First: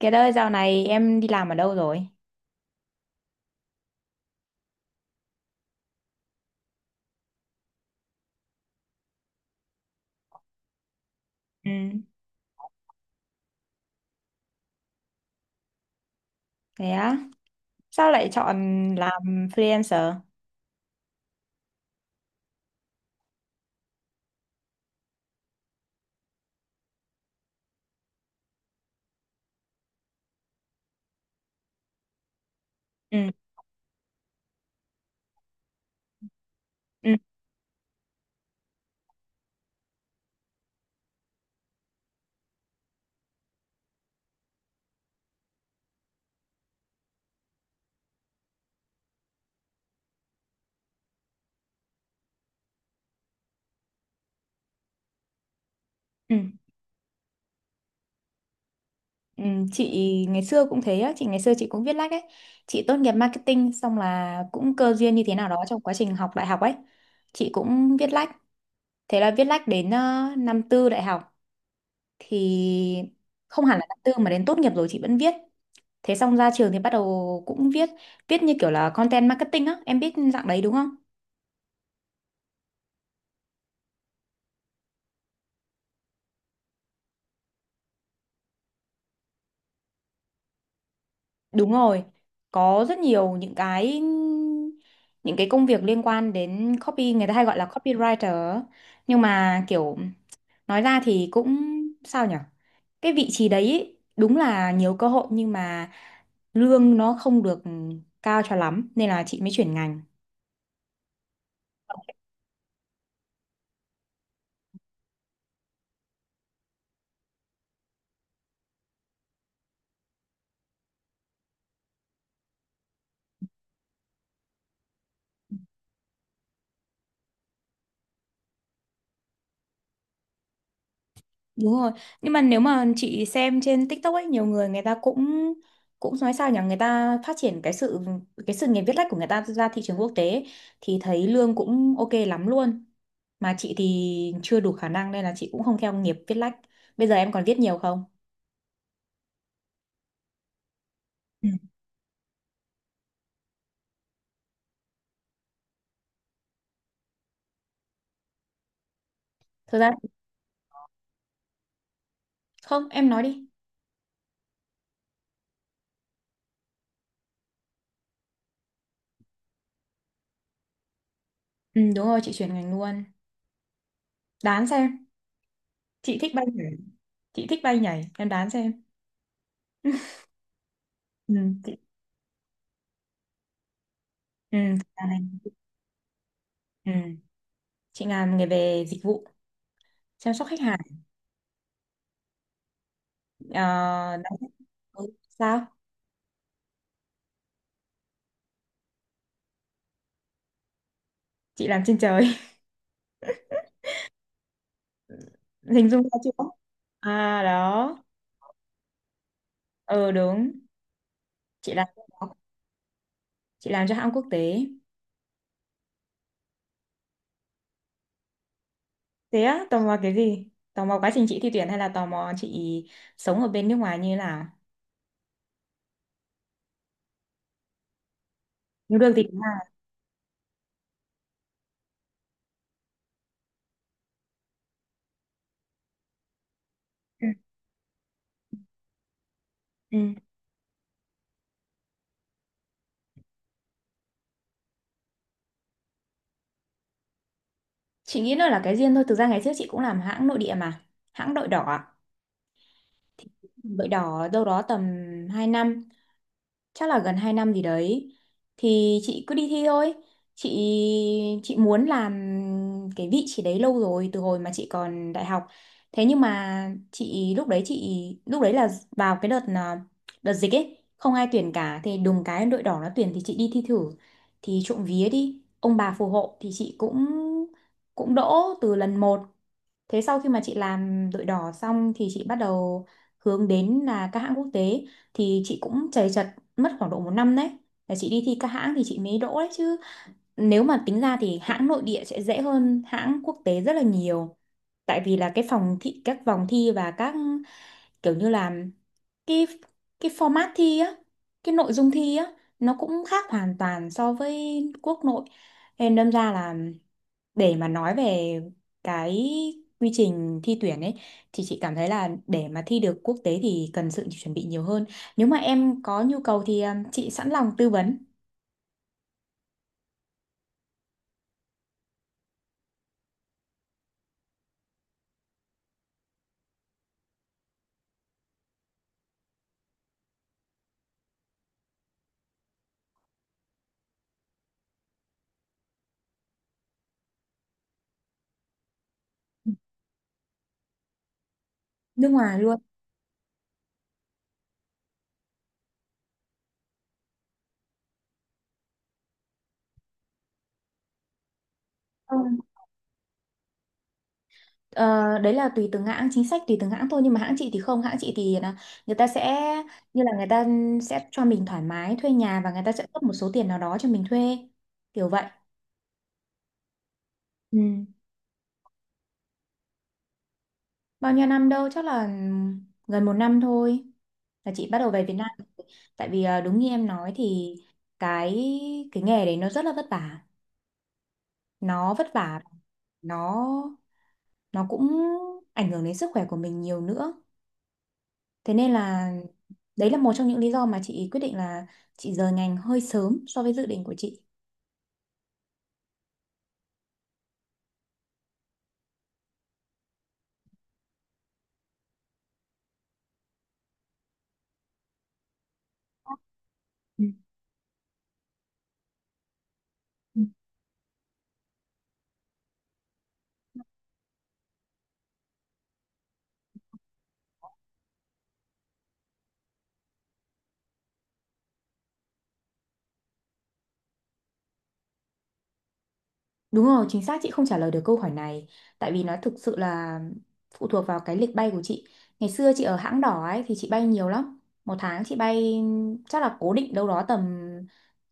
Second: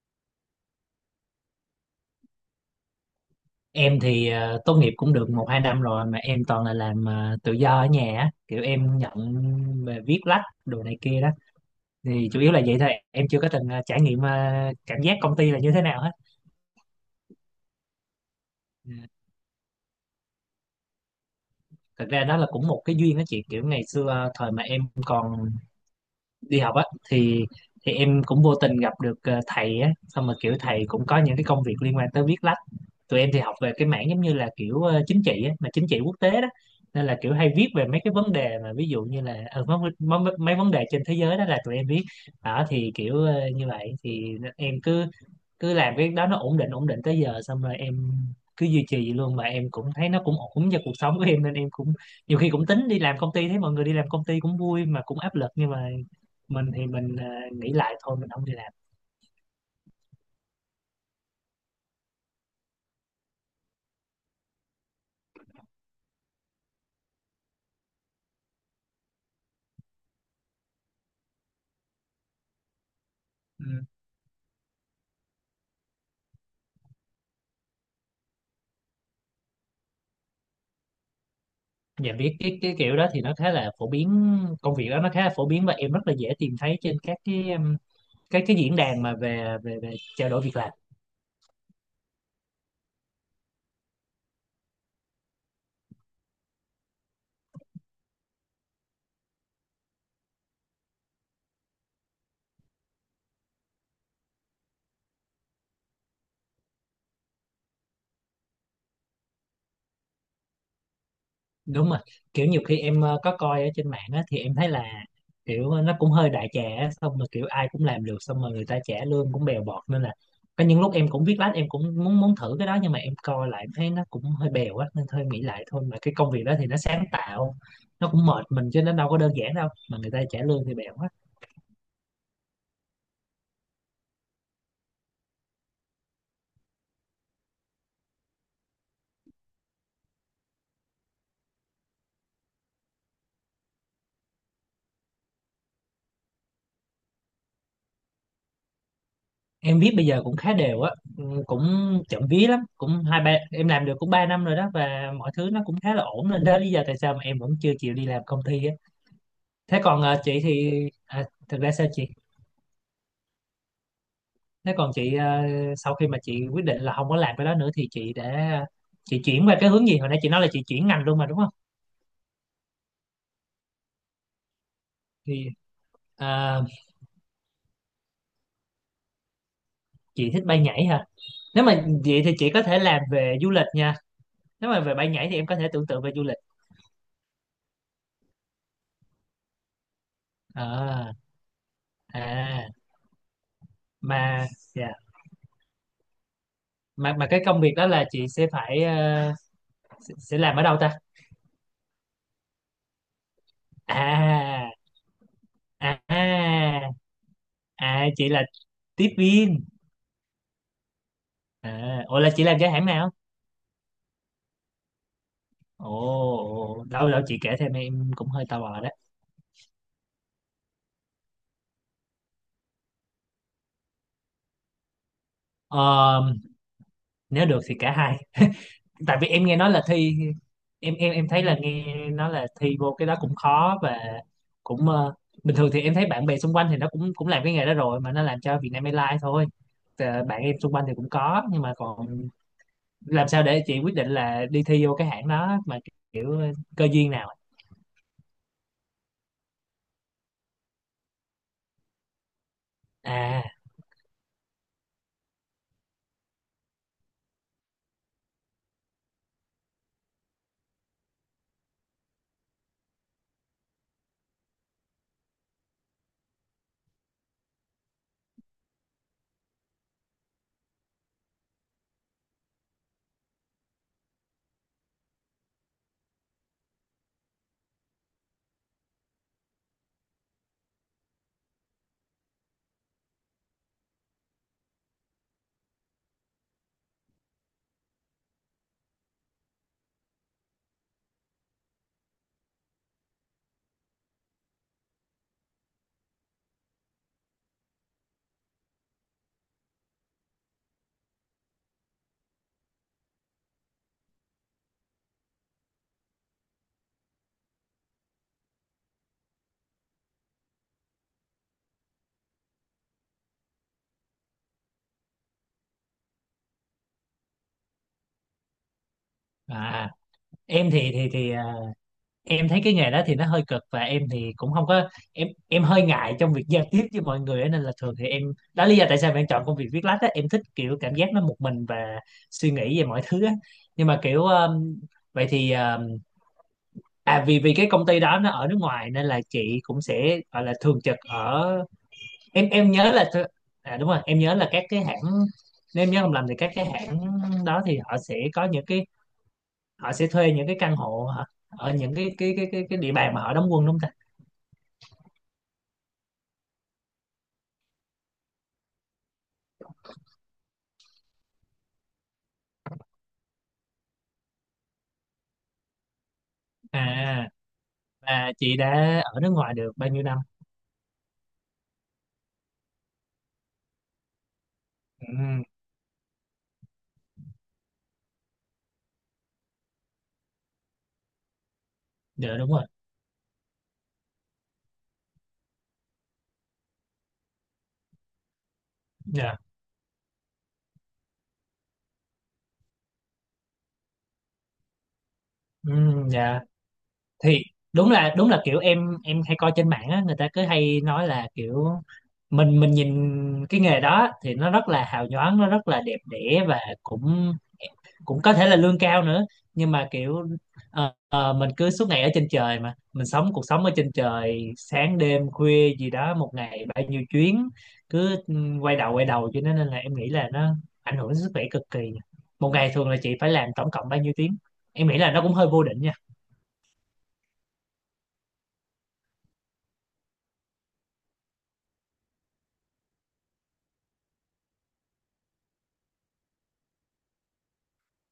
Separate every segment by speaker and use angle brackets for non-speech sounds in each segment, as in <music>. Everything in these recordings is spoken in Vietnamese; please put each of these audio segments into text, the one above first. Speaker 1: Kiệt ơi, dạo này em đi làm ở đâu rồi?
Speaker 2: Em thì tốt nghiệp cũng được một hai năm rồi mà em toàn là làm tự do ở nhà á. Kiểu em nhận về viết lách đồ này kia đó,
Speaker 1: Ừ.
Speaker 2: thì chủ yếu là vậy thôi. Em chưa có từng trải nghiệm cảm giác công ty là như thế nào hết.
Speaker 1: Thế á, sao lại
Speaker 2: Ừ.
Speaker 1: chọn làm freelancer?
Speaker 2: Thật ra đó là cũng một cái duyên đó chị. Kiểu ngày xưa thời mà em còn đi học á, thì thì em cũng vô tình gặp được thầy á, xong mà kiểu thầy cũng có những cái công việc liên quan tới viết lách. Tụi
Speaker 1: Ừ
Speaker 2: em thì học về cái mảng giống như là kiểu chính trị á, mà chính trị quốc tế đó, nên
Speaker 1: ừ,
Speaker 2: là kiểu hay viết về mấy cái vấn đề mà ví dụ như là mấy vấn đề trên thế giới đó là tụi em viết. Đó thì kiểu như vậy thì em cứ cứ làm cái đó nó ổn định tới giờ, xong rồi em cứ duy trì vậy luôn, mà em cũng thấy nó cũng ổn cho cuộc sống của em nên em cũng nhiều khi cũng tính đi làm công ty, thấy mọi người đi làm công ty cũng vui mà cũng áp lực, nhưng mà
Speaker 1: ừ,
Speaker 2: mình thì mình nghĩ lại thôi mình không đi làm.
Speaker 1: ừ. Chị ngày xưa cũng thế á, chị ngày xưa chị cũng viết lách ấy. Chị tốt nghiệp marketing xong là cũng cơ duyên như thế nào đó trong quá trình học đại học ấy. Chị cũng viết lách. Thế là viết lách đến năm tư đại học thì không
Speaker 2: Ừ.
Speaker 1: hẳn là năm tư mà đến tốt nghiệp rồi chị vẫn viết. Thế xong ra trường thì bắt đầu cũng viết, viết như kiểu là content marketing á, em biết dạng đấy đúng không?
Speaker 2: Dạ biết cái kiểu đó thì nó khá là phổ biến, công việc đó nó khá là phổ biến và em rất là dễ tìm thấy trên các cái cái diễn đàn mà về về về trao đổi việc làm.
Speaker 1: Đúng rồi, có rất nhiều những cái công việc liên quan đến copy, người ta hay gọi là copywriter á. Nhưng mà kiểu nói ra thì cũng sao nhở, cái vị trí đấy ý, đúng là nhiều cơ hội nhưng mà lương nó không được cao cho lắm nên là chị mới chuyển ngành.
Speaker 2: Đúng mà, kiểu nhiều khi em có coi ở trên mạng á, thì em thấy là kiểu nó cũng hơi đại trà á, xong rồi kiểu ai cũng làm được, xong rồi người ta trả lương cũng bèo bọt nên là có những lúc em cũng viết lách, em cũng muốn muốn thử cái đó, nhưng mà em coi lại em thấy nó cũng hơi bèo á nên thôi em nghĩ lại thôi. Mà cái công việc đó thì nó sáng tạo, nó cũng mệt mình chứ nó đâu có đơn giản đâu, mà người ta trả lương thì bèo quá.
Speaker 1: Đúng rồi. Nhưng mà nếu mà chị xem trên TikTok ấy, nhiều người người ta cũng cũng nói sao nhỉ, người ta phát triển cái sự nghiệp viết lách của người ta ra thị trường quốc tế ấy, thì thấy lương cũng ok lắm luôn. Mà chị thì chưa đủ khả năng nên là chị cũng không theo nghiệp viết lách. Bây giờ em còn viết nhiều không?
Speaker 2: Em viết bây giờ cũng khá đều á. Ừ,
Speaker 1: Ừ.
Speaker 2: cũng chậm vía lắm, cũng hai ba em làm được cũng ba năm rồi đó, và mọi thứ nó cũng khá là ổn nên đó là lý do tại sao mà em vẫn chưa chịu đi làm công ty á.
Speaker 1: Thực
Speaker 2: Thế
Speaker 1: ra
Speaker 2: còn chị thì à, thực ra sao chị?
Speaker 1: không, em nói đi.
Speaker 2: Thế còn chị sau khi mà chị quyết định là không có làm cái đó nữa thì chị chuyển qua cái hướng gì? Hồi nãy chị nói là chị chuyển ngành luôn mà, đúng không?
Speaker 1: Ừ đúng rồi, chị chuyển ngành luôn. Đoán xem,
Speaker 2: Thì
Speaker 1: chị thích bay
Speaker 2: ờ,
Speaker 1: nhảy. Chị thích bay nhảy, em đoán xem. <laughs>
Speaker 2: chị thích bay nhảy hả?
Speaker 1: Ừ,
Speaker 2: Nếu
Speaker 1: chị,
Speaker 2: mà vậy thì chị có thể làm về du lịch nha.
Speaker 1: ừ,
Speaker 2: Nếu mà
Speaker 1: chị
Speaker 2: về bay
Speaker 1: Ngàn này.
Speaker 2: nhảy thì em có thể tưởng tượng về du lịch.
Speaker 1: Ừ, chị làm nghề về dịch vụ chăm sóc khách hàng.
Speaker 2: Ờ, à
Speaker 1: Ờ, đó.
Speaker 2: mà dạ,
Speaker 1: Ừ, sao
Speaker 2: mà cái công việc đó là chị sẽ phải sẽ làm ở đâu ta?
Speaker 1: chị làm trên trời <laughs>
Speaker 2: à
Speaker 1: hình
Speaker 2: à
Speaker 1: dung ra chưa?
Speaker 2: à
Speaker 1: À đó,
Speaker 2: à, chị là tiếp viên.
Speaker 1: ờ đúng, chị làm cho
Speaker 2: À ủa, là
Speaker 1: nó-
Speaker 2: chị làm cho hãng nào?
Speaker 1: chị làm cho hãng quốc tế.
Speaker 2: Ồ, đâu đâu chị kể thêm, em cũng hơi tò mò đó.
Speaker 1: Thế á, tò mò cái gì? Tò mò quá trình chị thi tuyển hay là tò mò chị sống ở bên nước ngoài như thế nào?
Speaker 2: Ờ, nếu được thì cả hai.
Speaker 1: Nếu được
Speaker 2: Tại
Speaker 1: thì
Speaker 2: vì
Speaker 1: cũng
Speaker 2: em nghe
Speaker 1: là
Speaker 2: nói là thi em thấy là nghe nói là thi vô cái đó cũng khó, và cũng bình thường thì em thấy bạn bè xung quanh thì nó cũng
Speaker 1: ừ.
Speaker 2: cũng làm cái nghề đó rồi, mà nó làm cho Vietnam Airlines thôi.
Speaker 1: Ừ.
Speaker 2: Ờ, bạn em xung quanh thì cũng có, nhưng mà còn làm sao để chị quyết định là đi thi vô cái hãng đó mà, kiểu cơ duyên nào ấy?
Speaker 1: Chị nghĩ nó là cái duyên thôi, thực ra ngày trước chị cũng làm hãng nội địa mà, hãng đội đỏ ạ.
Speaker 2: à
Speaker 1: Đội đỏ đâu đó tầm 2 năm, chắc là gần 2 năm gì đấy. Thì chị cứ đi thi thôi, chị chị muốn làm cái vị trí đấy lâu rồi từ hồi mà chị còn đại học. Thế nhưng mà chị lúc đấy là vào cái đợt đợt dịch ấy, không ai tuyển cả, thì đùng cái đội đỏ nó tuyển thì chị đi thi thử, thì trộm vía đi ông bà phù hộ thì chị cũng cũng đỗ từ lần một. Thế sau khi mà chị làm đội đỏ xong thì chị bắt đầu hướng đến là các hãng quốc tế, thì chị cũng chầy chật mất khoảng độ một năm đấy. Là chị đi thi các hãng thì chị mới đỗ đấy chứ. Nếu mà tính ra thì hãng nội địa sẽ dễ hơn hãng quốc tế rất là nhiều. Tại vì là cái phòng thi, các vòng thi, và các kiểu như là cái cái format thi á, cái nội dung thi á, nó cũng khác hoàn toàn so với quốc nội. Nên đâm ra là để mà nói về cái quy trình thi tuyển ấy thì chị cảm thấy là để mà thi được quốc tế thì cần sự chuẩn bị nhiều hơn. Nếu mà em có nhu cầu thì chị sẵn lòng tư vấn
Speaker 2: à em thì em thấy cái nghề đó thì nó hơi cực, và em thì cũng không có em hơi ngại trong việc giao tiếp với mọi người á, nên là thường thì em đó lý do tại sao mà em chọn công việc viết lách á, em thích kiểu cảm giác nó một mình và suy nghĩ về mọi thứ á. Nhưng mà kiểu vậy thì à vì vì cái công ty đó nó ở nước ngoài nên là chị cũng sẽ gọi là thường trực ở.
Speaker 1: nước ngoài
Speaker 2: em
Speaker 1: luôn.
Speaker 2: em nhớ là à đúng rồi em nhớ là các cái hãng nếu em nhớ không lầm thì các cái hãng đó thì họ sẽ có những cái họ sẽ thuê những cái căn hộ hả? Ở những cái cái
Speaker 1: Không,
Speaker 2: cái cái cái địa bàn mà họ đóng quân, đúng không ta?
Speaker 1: ờ, đấy là tùy từng hãng, chính sách tùy từng hãng thôi, nhưng mà hãng chị thì không, hãng chị thì là người ta sẽ như là người ta sẽ cho mình thoải mái thuê nhà và người ta sẽ cấp một số tiền nào đó cho mình thuê, kiểu vậy.
Speaker 2: À,
Speaker 1: Ừ.
Speaker 2: và chị đã ở nước ngoài được bao nhiêu năm?
Speaker 1: Bao nhiêu năm đâu, chắc là ừ, gần một năm thôi là chị bắt đầu về Việt Nam.
Speaker 2: Ừ,
Speaker 1: Tại vì đúng như em nói thì cái cái nghề đấy nó rất là vất vả. Nó vất
Speaker 2: dạ
Speaker 1: vả,
Speaker 2: đúng rồi.
Speaker 1: nó nó cũng ảnh hưởng đến sức khỏe của mình nhiều nữa. Thế nên là
Speaker 2: Dạ.
Speaker 1: đấy là một trong những lý do mà chị quyết định là chị rời ngành hơi sớm so với dự định của chị.
Speaker 2: Ừ, dạ, thì đúng là kiểu em hay coi trên mạng á, người ta cứ hay nói là kiểu mình nhìn cái nghề đó thì nó rất là hào nhoáng, nó rất là đẹp đẽ, và cũng cũng có thể là lương cao nữa. Nhưng mà
Speaker 1: Ừ.
Speaker 2: kiểu mình cứ suốt ngày ở trên trời, mà mình sống cuộc sống ở trên trời, sáng đêm khuya gì đó, một ngày bao nhiêu chuyến cứ quay đầu quay đầu, cho nên là em nghĩ là nó ảnh hưởng đến sức khỏe cực kỳ. Một ngày thường là chị phải làm tổng cộng bao nhiêu tiếng? Em nghĩ là nó cũng hơi vô định nha.
Speaker 1: Đúng rồi, chính xác, chị không trả lời được câu hỏi này. Tại vì nó thực sự là phụ thuộc vào cái lịch bay của chị. Ngày xưa chị ở hãng đỏ ấy thì chị bay nhiều lắm. Một tháng chị bay chắc là cố định đâu đó tầm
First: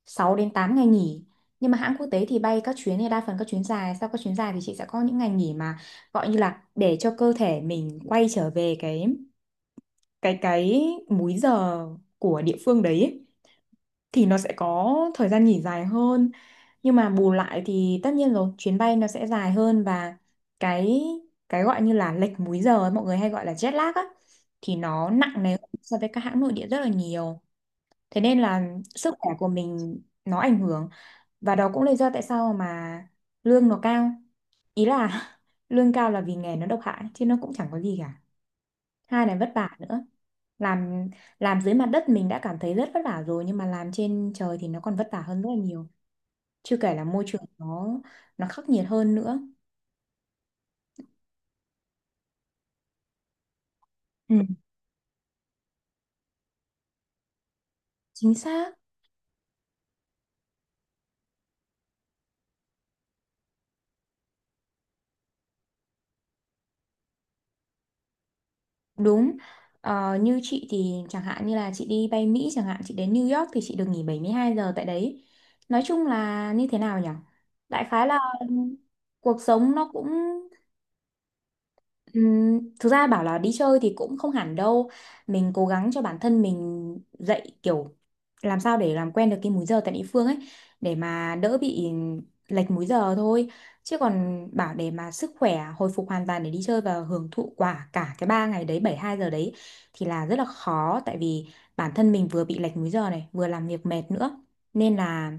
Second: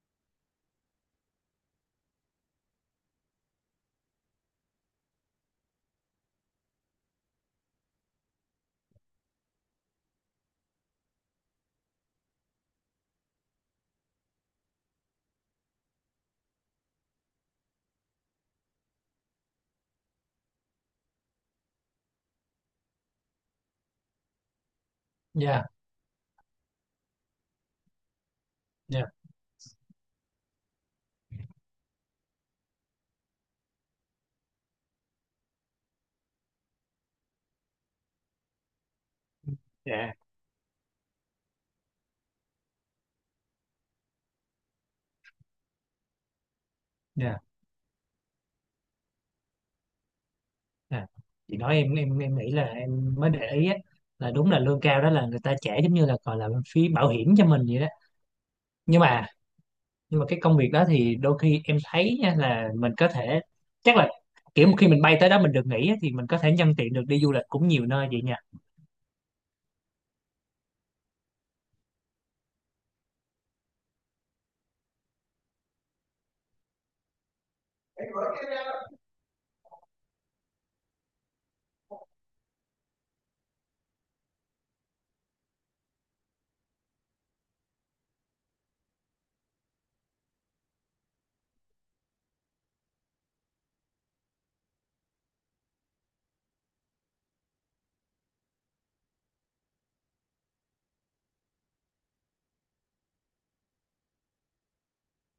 Speaker 1: 6 đến 8 ngày nghỉ. Nhưng mà hãng quốc tế thì bay các chuyến này đa phần các chuyến dài. Sau các chuyến dài thì chị sẽ có những ngày nghỉ mà gọi như là để cho cơ thể mình quay trở về cái múi giờ của địa phương đấy ấy. Thì nó sẽ có thời gian nghỉ dài hơn, nhưng mà bù lại thì tất nhiên rồi, chuyến bay nó sẽ dài hơn, và cái cái gọi như là lệch múi giờ ấy, mọi người hay gọi là jet lag á, thì nó nặng nề
Speaker 2: Dạ.
Speaker 1: hơn so với các hãng nội địa rất là nhiều. Thế nên là
Speaker 2: Dạ.
Speaker 1: sức khỏe của mình nó ảnh hưởng, và đó cũng là lý do tại sao mà lương nó cao, ý là <laughs> lương cao là vì nghề nó độc hại chứ nó cũng chẳng có gì cả, hai là vất vả nữa.
Speaker 2: Dạ.
Speaker 1: làm làm dưới mặt đất mình đã cảm thấy rất vất vả rồi, nhưng mà làm trên trời thì nó còn vất vả hơn rất là nhiều, chưa kể là môi
Speaker 2: Dạ.
Speaker 1: trường nó khắc nghiệt hơn nữa.
Speaker 2: Dạ. Chị nói, em nghĩ là em mới để ý á, là
Speaker 1: Ừ.
Speaker 2: đúng là lương cao đó là người ta trả giống như là gọi là phí bảo hiểm cho mình vậy đó.
Speaker 1: Chính xác.
Speaker 2: Nhưng mà nhưng mà cái công việc đó thì đôi khi em thấy nha, là mình có thể, chắc là, kiểu khi mình bay tới đó mình được nghỉ á, thì mình có thể nhân tiện được đi du lịch cũng nhiều nơi vậy nha.
Speaker 1: Đúng. Ờ, như chị thì chẳng hạn như là chị đi bay Mỹ chẳng hạn, chị đến New York thì chị được nghỉ 72 giờ tại đấy. Nói chung là như thế nào nhỉ, đại khái là cuộc sống nó cũng thực ra bảo là đi chơi thì cũng không hẳn đâu, mình cố gắng cho bản thân mình dậy kiểu làm sao để làm quen được cái múi giờ tại địa phương ấy, để mà đỡ bị lệch múi giờ thôi, chứ còn bảo để mà sức khỏe hồi phục hoàn toàn để đi chơi và hưởng thụ quả cả cái 3 ngày đấy 72 giờ đấy thì là rất là khó, tại vì bản thân mình vừa bị lệch múi giờ này vừa làm việc mệt nữa, nên là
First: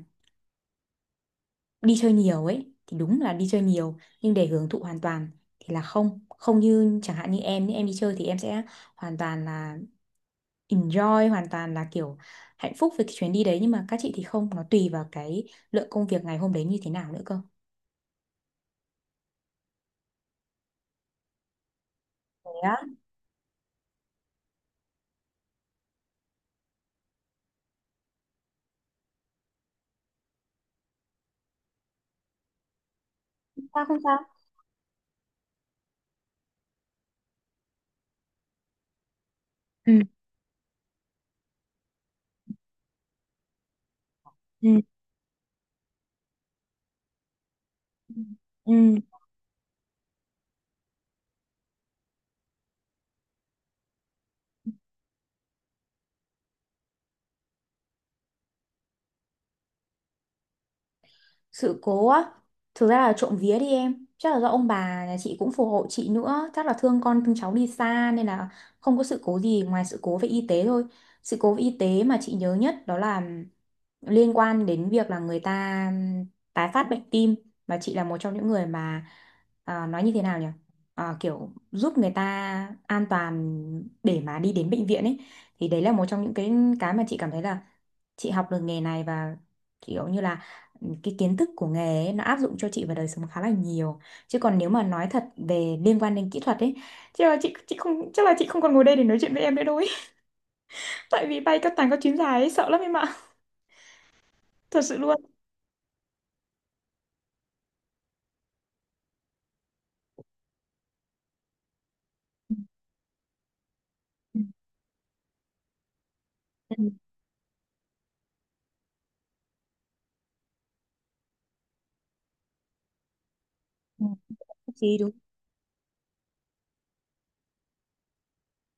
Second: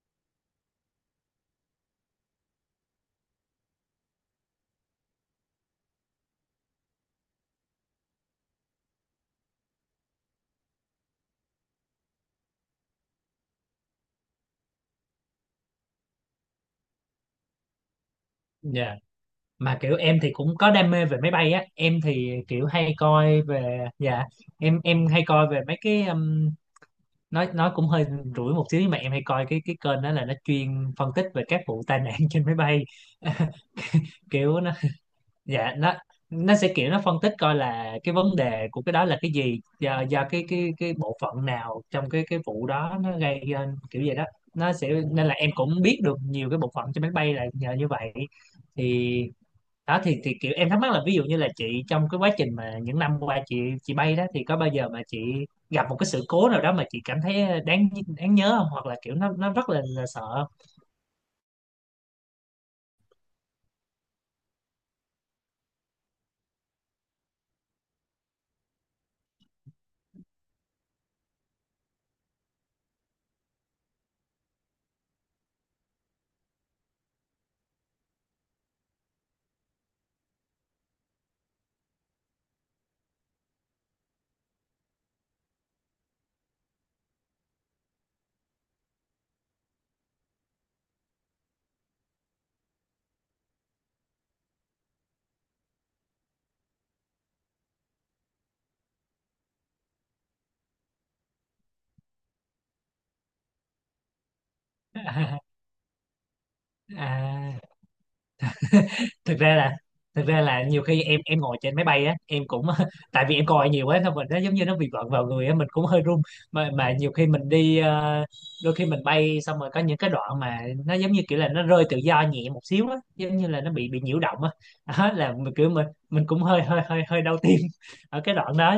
Speaker 1: đi chơi nhiều ấy thì đúng là đi chơi nhiều, nhưng để hưởng thụ hoàn toàn thì là không, không như chẳng hạn như em, đi chơi thì em sẽ hoàn toàn là enjoy, hoàn toàn là kiểu hạnh phúc với cái chuyến đi đấy, nhưng mà các chị thì không, nó tùy vào cái lượng công việc ngày hôm đấy như thế nào nữa cơ.
Speaker 2: Dạ. Mà kiểu em thì cũng có đam mê về máy bay á, em thì
Speaker 1: Thế
Speaker 2: kiểu
Speaker 1: á,
Speaker 2: hay coi về. Dạ. Em hay coi về mấy cái nói cũng hơi rủi một xíu, nhưng mà em hay coi cái kênh đó là nó chuyên phân tích về các vụ tai nạn <laughs> trên máy bay.
Speaker 1: sao không sao?
Speaker 2: Kiểu nó, dạ, nó sẽ, kiểu nó phân tích coi là cái vấn đề của cái đó là cái gì,
Speaker 1: Ừ.
Speaker 2: do cái bộ phận nào trong cái vụ đó nó gây nên, kiểu vậy đó. nó
Speaker 1: Ừ.
Speaker 2: sẽ nên là em cũng biết được nhiều cái bộ phận trên máy bay là nhờ như vậy.
Speaker 1: Ừ.
Speaker 2: Thì đó, thì kiểu em thắc mắc là ví dụ như là chị, trong cái quá trình mà những năm qua chị bay đó, thì có bao giờ mà chị gặp một cái sự cố nào đó mà chị cảm thấy đáng đáng nhớ không, hoặc là kiểu nó rất là sợ không?
Speaker 1: Sự cố á, thực ra là trộm vía đi em, chắc là do ông bà nhà chị cũng phù hộ chị nữa, chắc là thương con thương cháu đi xa nên là không có sự cố gì ngoài sự cố về y tế thôi. Sự cố về y tế mà chị nhớ nhất đó là liên quan đến việc là người ta tái phát bệnh tim, và chị là một trong những người mà nói như thế nào nhỉ? À, kiểu giúp người ta an toàn để mà đi đến bệnh viện ấy, thì đấy là một trong những cái mà chị cảm thấy là chị học được nghề này và kiểu như là cái kiến thức của nghề ấy, nó áp dụng cho chị vào đời sống khá là nhiều. Chứ còn nếu mà nói thật về liên quan đến kỹ thuật ấy, chắc là chị không, chắc là chị không còn ngồi đây để nói chuyện với em nữa đâu ấy, <laughs> tại vì bay các tàng các chuyến dài ấy, sợ lắm em ạ. <laughs> Thật sự luôn.
Speaker 2: <laughs> à, thực ra là nhiều khi em ngồi trên máy bay á, em cũng <laughs> tại vì em coi nhiều quá, xong rồi nó giống như
Speaker 1: <laughs>
Speaker 2: nó bị vợn vào người á, mình cũng hơi run. mà
Speaker 1: Ừ, ừ,
Speaker 2: mà nhiều khi mình đi ờ, đôi khi mình bay xong rồi có những cái đoạn mà nó giống như kiểu là nó rơi tự do nhẹ một xíu á, giống như là nó bị
Speaker 1: ừ.
Speaker 2: nhiễu động á.
Speaker 1: Chị
Speaker 2: <laughs>
Speaker 1: đúng
Speaker 2: Đó, là mình kiểu mình cũng hơi hơi hơi hơi đau tim <laughs> ở cái đoạn đó,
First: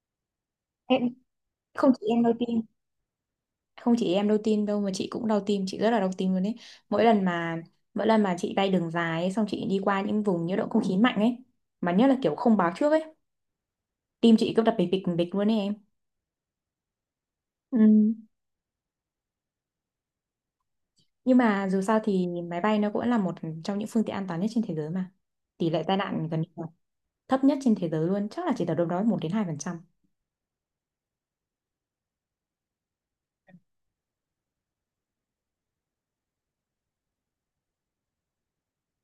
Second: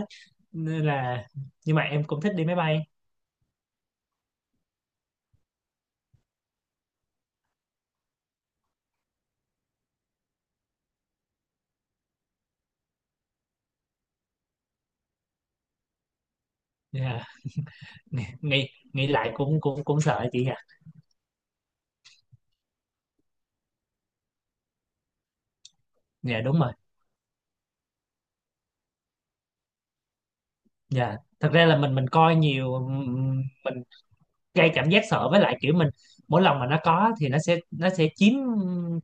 Speaker 2: nên
Speaker 1: em,
Speaker 2: là. Nhưng mà
Speaker 1: không
Speaker 2: em
Speaker 1: chỉ
Speaker 2: cũng
Speaker 1: em đau
Speaker 2: thích đi máy
Speaker 1: tim
Speaker 2: bay.
Speaker 1: không chỉ em đau tim đâu mà chị cũng đau tim, chị rất là đau tim luôn ấy. mỗi lần mà Mỗi lần mà chị bay đường dài ấy, xong chị đi qua những vùng nhiễu động không khí mạnh ấy, mà nhất là kiểu không báo trước ấy, tim chị cứ đập bịch bịch bịch luôn ấy em.
Speaker 2: Dạ.
Speaker 1: Ừ.
Speaker 2: nghĩ nghĩ lại cũng cũng cũng sợ chị nhỉ.
Speaker 1: Nhưng mà dù sao thì máy bay nó cũng là một trong những phương tiện an toàn nhất trên thế giới mà. Tỷ lệ tai nạn gần
Speaker 2: Dạ
Speaker 1: như
Speaker 2: đúng
Speaker 1: là
Speaker 2: rồi.
Speaker 1: thấp nhất trên thế giới luôn, chắc là chỉ tầm đâu đó một đến 2%.
Speaker 2: Dạ thật ra là mình coi nhiều, mình gây cảm giác sợ. Với lại kiểu mình, mỗi lần mà nó có thì nó sẽ chiếm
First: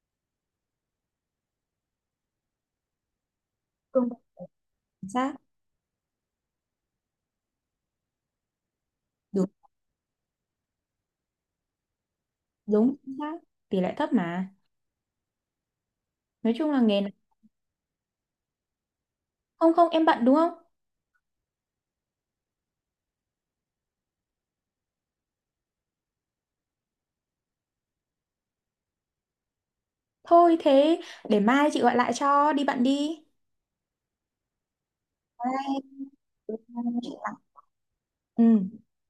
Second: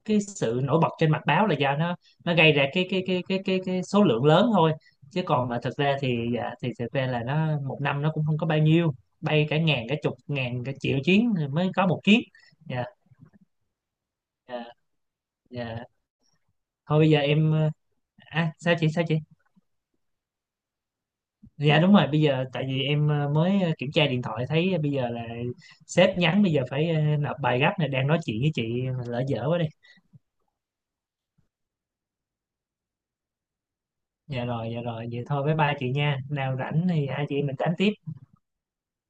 Speaker 2: cái sự nổi bật trên mặt báo là do nó gây ra cái số
Speaker 1: Không,
Speaker 2: lượng lớn thôi.
Speaker 1: chính
Speaker 2: Chứ
Speaker 1: xác.
Speaker 2: còn mà thực ra thì dạ, thì thực ra là nó một năm nó cũng không có bao nhiêu,
Speaker 1: Đúng,
Speaker 2: bay cả ngàn cả chục ngàn cả triệu chuyến thì mới có một chuyến. Dạ.
Speaker 1: đúng chính xác. Tỷ lệ thấp mà.
Speaker 2: Dạ. Dạ.
Speaker 1: Nói chung là
Speaker 2: Thôi
Speaker 1: nghề
Speaker 2: bây
Speaker 1: này.
Speaker 2: giờ em à, sao chị.
Speaker 1: Không không, em bận đúng không?
Speaker 2: Dạ đúng rồi, bây giờ tại vì em mới kiểm tra điện thoại, thấy bây giờ là sếp nhắn bây giờ phải nộp bài gấp, này đang nói chuyện với chị mà lỡ dở quá.
Speaker 1: Thôi thế để mai chị gọi lại cho, đi bận đi.
Speaker 2: Dạ rồi, dạ rồi, vậy thôi với ba chị nha, nào
Speaker 1: Bye.
Speaker 2: rảnh thì hai chị mình tám tiếp.
Speaker 1: Ừ.